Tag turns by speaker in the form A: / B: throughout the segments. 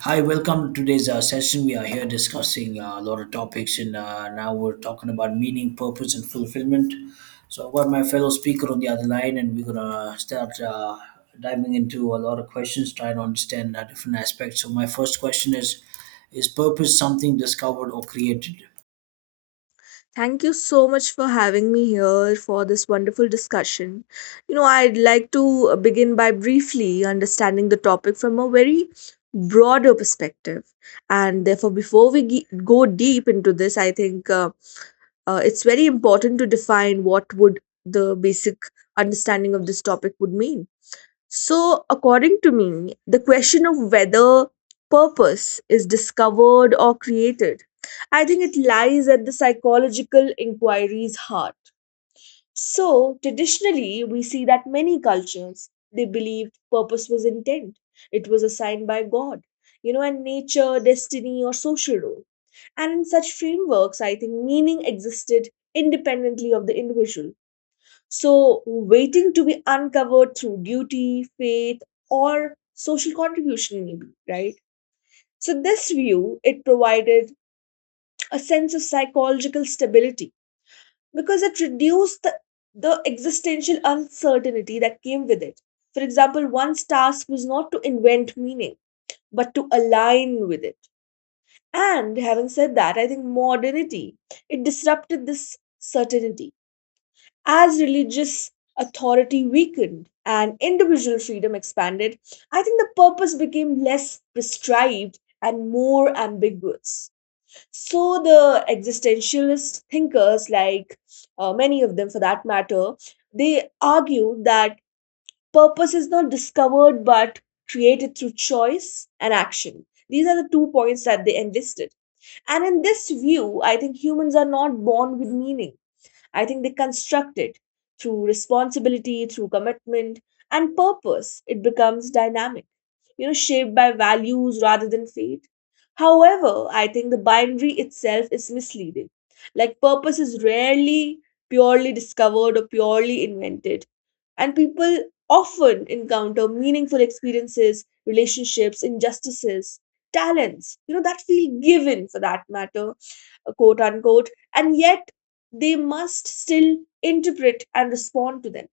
A: Hi, welcome to today's session. We are here discussing a lot of topics, and now we're talking about meaning, purpose, and fulfillment. So, I've got my fellow speaker on the other line, and we're gonna start diving into a lot of questions, trying to understand different aspects. So, my first question is: Is purpose something discovered or created?
B: Thank you so much for having me here for this wonderful discussion. You know, I'd like to begin by briefly understanding the topic from a very broader perspective. And therefore, before go deep into this, I think it's very important to define what would the basic understanding of this topic would mean. So, according to me, the question of whether purpose is discovered or created, I think it lies at the psychological inquiry's heart. So, traditionally, we see that many cultures they believed purpose was intent, it was assigned by God, you know, and nature, destiny, or social role. And in such frameworks, I think meaning existed independently of the individual so, waiting to be uncovered through duty, faith, or social contribution, maybe, right? So, this view it provided a sense of psychological stability because it reduced the existential uncertainty that came with it. For example, one's task was not to invent meaning, but to align with it. And having said that, I think modernity it disrupted this certainty. As religious authority weakened and individual freedom expanded, I think the purpose became less prescribed and more ambiguous. So the existentialist thinkers, like many of them for that matter, they argue that purpose is not discovered but created through choice and action. These are the two points that they enlisted. And in this view, I think humans are not born with meaning. I think they construct it through responsibility, through commitment, and purpose. It becomes dynamic, you know, shaped by values rather than fate. However, I think the binary itself is misleading. Like, purpose is rarely purely discovered or purely invented. And people often encounter meaningful experiences, relationships, injustices, talents, you know, that feel given for that matter, quote unquote. And yet, they must still interpret and respond to them.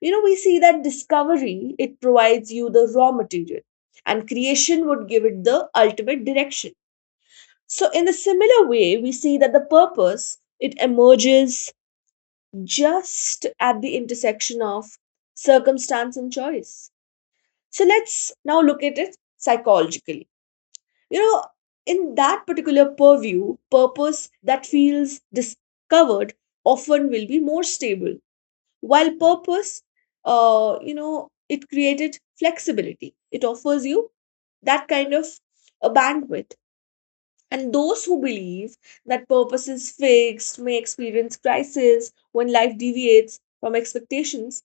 B: You know, we see that discovery, it provides you the raw material, and creation would give it the ultimate direction. So, in a similar way, we see that the purpose it emerges just at the intersection of circumstance and choice. So, let's now look at it psychologically. You know, in that particular purview, purpose that feels discovered often will be more stable, while purpose, you know, it created flexibility, it offers you that kind of a bandwidth. And those who believe that purpose is fixed may experience crisis when life deviates from expectations.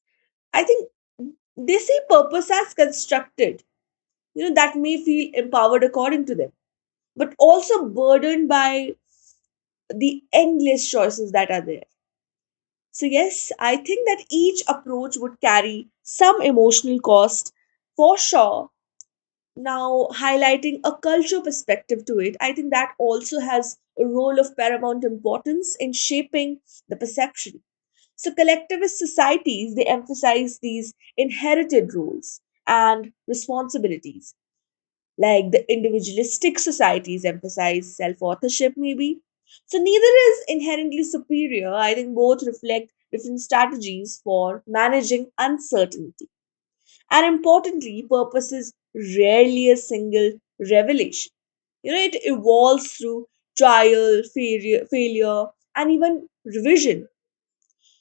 B: I think they see purpose as constructed, you know, that may feel empowered according to them, but also burdened by the endless choices that are there. So, yes, I think that each approach would carry some emotional cost for sure. Now, highlighting a cultural perspective to it, I think that also has a role of paramount importance in shaping the perception. So, collectivist societies they emphasize these inherited roles and responsibilities, like the individualistic societies emphasize self authorship, maybe. So, neither is inherently superior. I think both reflect different strategies for managing uncertainty. And importantly, purpose is rarely a single revelation. You know, it evolves through trial, failure, failure and even revision,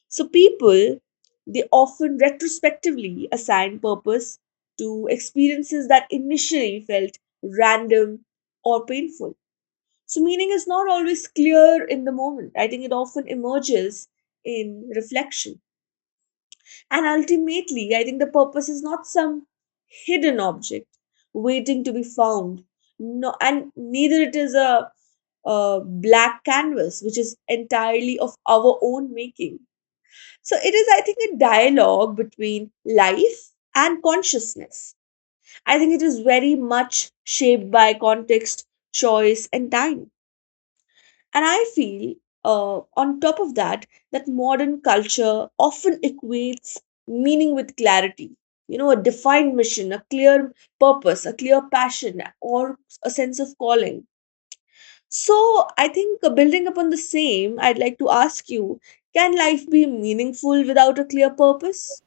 B: so people they often retrospectively assign purpose to experiences that initially felt random or painful. So meaning is not always clear in the moment. I think it often emerges in reflection. And ultimately, I think the purpose is not some hidden object waiting to be found. No, and neither it is a black canvas which is entirely of our own making, so it is, I think, a dialogue between life and consciousness. I think it is very much shaped by context, choice, and time. And I feel, on top of that, that modern culture often equates meaning with clarity. You know, a defined mission, a clear purpose, a clear passion, or a sense of calling. So, I think building upon the same, I'd like to ask you, can life be meaningful without a clear purpose?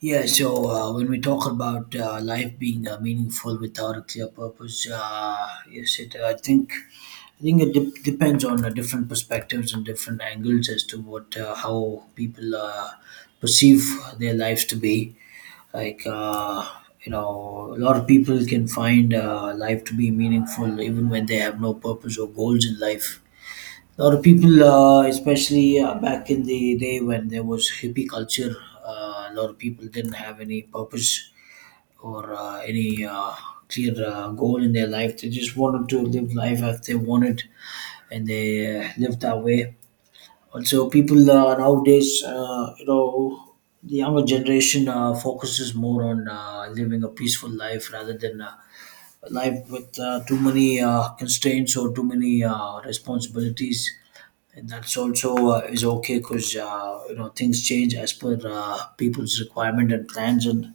A: Yeah, so when we talk about life being meaningful without a clear purpose, yes, it. I think it depends on different perspectives and different angles as to what how people perceive their lives to be. Like you know, a lot of people can find life to be meaningful even when they have no purpose or goals in life. A lot of people, especially back in the day when there was hippie culture, a lot of people didn't have any purpose or any clear goal in their life. They just wanted to live life as they wanted, and they lived that way. Also, people nowadays, you know, the younger generation focuses more on living a peaceful life rather than a life with too many constraints or too many responsibilities, and that's also is okay, because you know things change as per people's requirement and plans, and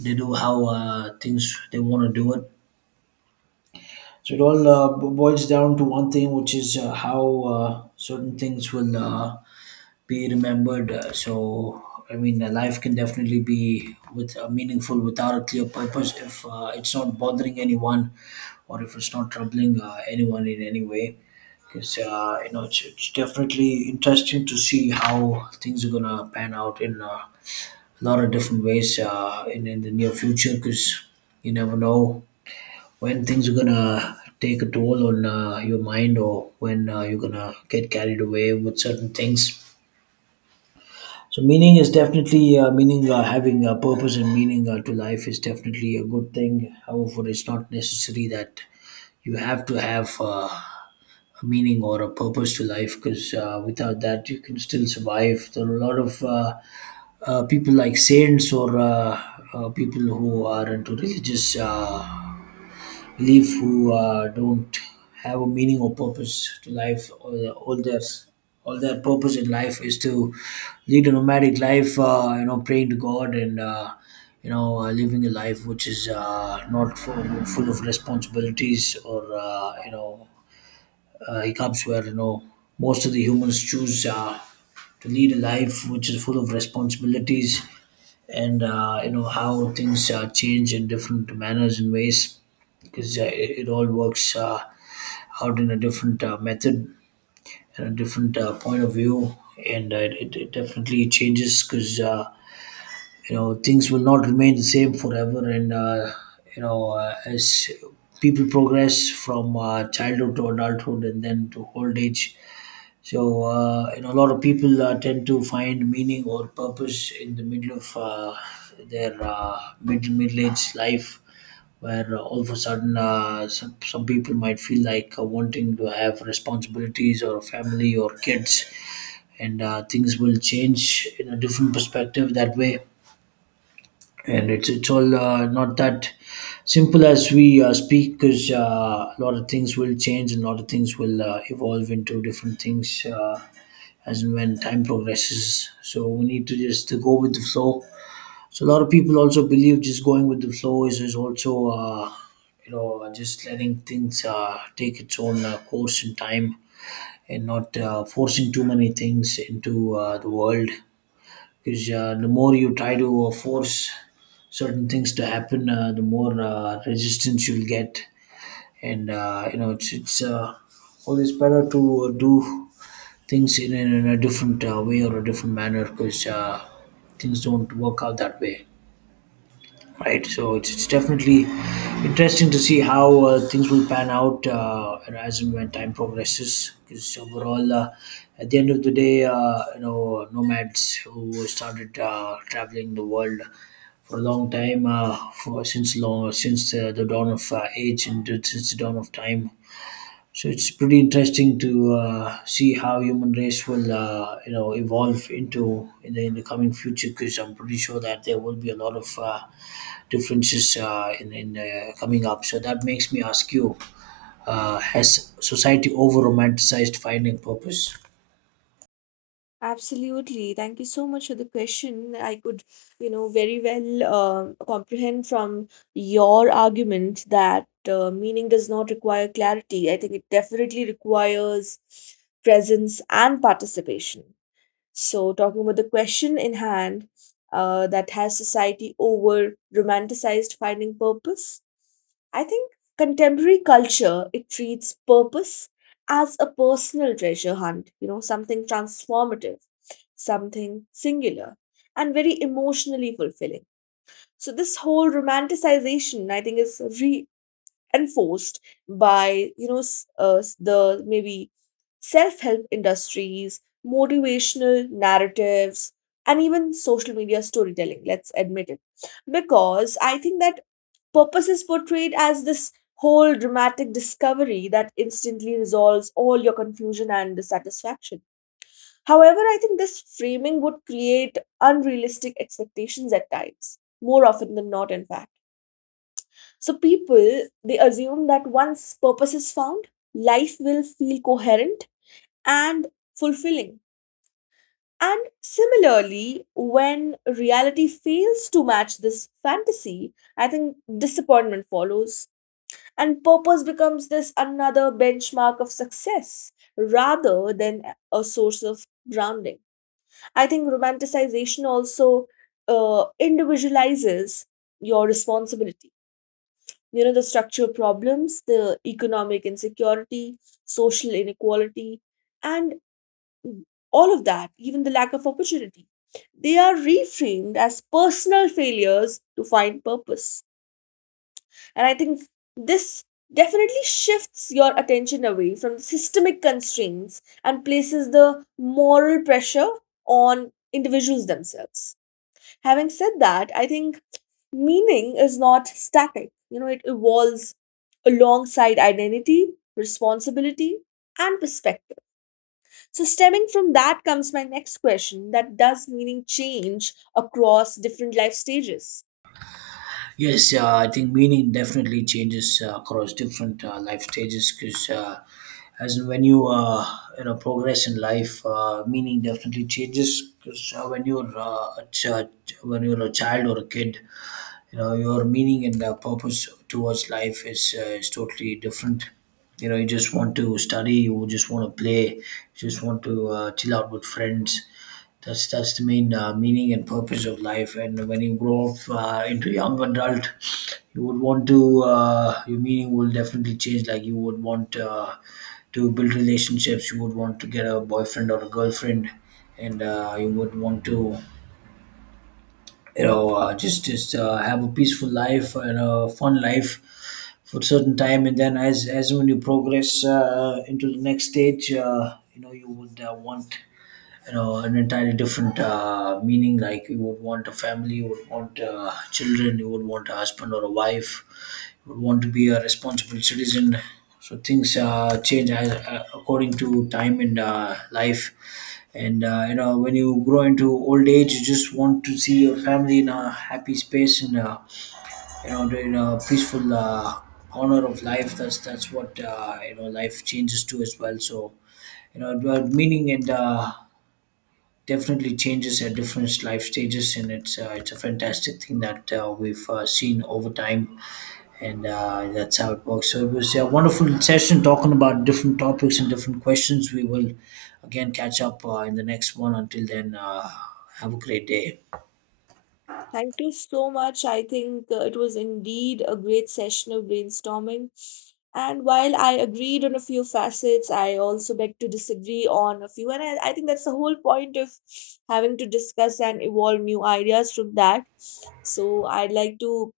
A: they do how things they want to do it. So it all boils down to one thing, which is how certain things will be remembered. So, I mean, life can definitely be with meaningful without a clear purpose if it's not bothering anyone or if it's not troubling anyone in any way. Because you know, it's definitely interesting to see how things are gonna pan out in a lot of different ways in the near future. Because you never know when things are gonna take a toll on your mind, or when you're gonna get carried away with certain things. So meaning is definitely meaning having a purpose and meaning to life is definitely a good thing. However, it's not necessary that you have to have a meaning or a purpose to life, because without that you can still survive. There are a lot of people like saints, or people who are into religious. Belief who don't have a meaning or purpose to life, or all their purpose in life is to lead a nomadic life, you know, praying to god, and you know, living a life which is not full, full of responsibilities, or you know, hiccups, where you know most of the humans choose to lead a life which is full of responsibilities. And you know, how things change in different manners and ways, because it all works out in a different method and a different point of view. And it definitely changes, because you know, things will not remain the same forever. And you know, as people progress from childhood to adulthood and then to old age, so, you know, a lot of people tend to find meaning or purpose in the middle of their middle age life, where all of a sudden some people might feel like wanting to have responsibilities or a family or kids, and things will change in a different perspective that way. And it's all not that simple as we speak, because a lot of things will change and a lot of things will evolve into different things, as and when time progresses. So we need to just go with the flow. So a lot of people also believe just going with the flow is also, you know, just letting things take its own course in time, and not forcing too many things into the world. Because the more you try to force certain things to happen, the more resistance you'll get. And, you know, it's always better to do things in a different way or a different manner, because things don't work out that way, right? So it's definitely interesting to see how things will pan out, and as and when time progresses, because overall at the end of the day, you know, nomads who started traveling the world for a long time, since long, since the dawn of age and since the dawn of time. So it's pretty interesting to see how human race will you know evolve into in the coming future, because I'm pretty sure that there will be a lot of differences in coming up. So that makes me ask you: Has society over romanticized finding purpose?
B: Absolutely. Thank you so much for the question. I could, you know, very well comprehend from your argument that meaning does not require clarity. I think it definitely requires presence and participation. So, talking about the question in hand, that has society over romanticized finding purpose? I think contemporary culture it treats purpose as a personal treasure hunt, you know, something transformative, something singular, and very emotionally fulfilling. So this whole romanticization, I think, is re enforced by, you know, the, maybe, self-help industries, motivational narratives, and even social media storytelling, let's admit it, because I think that purpose is portrayed as this whole dramatic discovery that instantly resolves all your confusion and dissatisfaction. However, I think this framing would create unrealistic expectations at times, more often than not in fact. So people they assume that once purpose is found, life will feel coherent and fulfilling. And similarly, when reality fails to match this fantasy, I think disappointment follows and purpose becomes this another benchmark of success rather than a source of grounding. I think romanticization also individualizes your responsibility. You know, the structural problems, the economic insecurity, social inequality, and all of that, even the lack of opportunity, they are reframed as personal failures to find purpose. And I think this definitely shifts your attention away from systemic constraints and places the moral pressure on individuals themselves. Having said that, I think meaning is not static. You know, it evolves alongside identity, responsibility, and perspective. So stemming from that comes my next question, that does meaning change across different life stages?
A: Yes, I think meaning definitely changes across different life stages, because as in when you you know progress in life, meaning definitely changes, because when you're a child or a kid, you know your meaning and purpose towards life is totally different. You know, you just want to study, you just want to play, you just want to chill out with friends. That's the main meaning and purpose of life. And when you grow up into young adult, you would want to your meaning will definitely change. Like, you would want to build relationships. You would want to get a boyfriend or a girlfriend, and you would want to you know just have a peaceful life and a fun life for a certain time. And then as when you progress into the next stage, you know, you would want, you know, an entirely different meaning, like you would want a family, you would want children, you would want a husband or a wife, you would want to be a responsible citizen. So things change as, according to time and life. And you know, when you grow into old age, you just want to see your family in a happy space, and you know, in a peaceful corner of life. That's what you know life changes to as well. So you know the meaning and definitely changes at different life stages, and it's a fantastic thing that we've seen over time, and that's how it works. So it was a wonderful session talking about different topics and different questions. We will again catch up in the next one. Until then, have a great day.
B: Thank you so much. I think it was indeed a great session of brainstorming. And while I agreed on a few facets, I also beg to disagree on a few. And I think that's the whole point of having to discuss and evolve new ideas from that. So I'd like to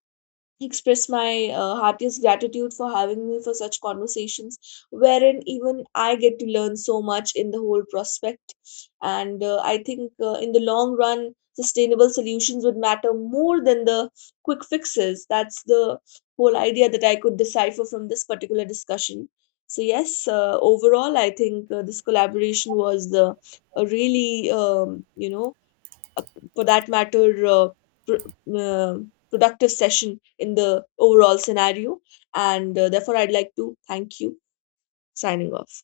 B: express my heartiest gratitude for having me for such conversations, wherein even I get to learn so much in the whole prospect. And I think in the long run sustainable solutions would matter more than the quick fixes. That's the whole idea that I could decipher from this particular discussion. So yes, overall I think this collaboration was a really you know uh, for that matter, pr- uh, productive session in the overall scenario. And therefore, I'd like to thank you. Signing off.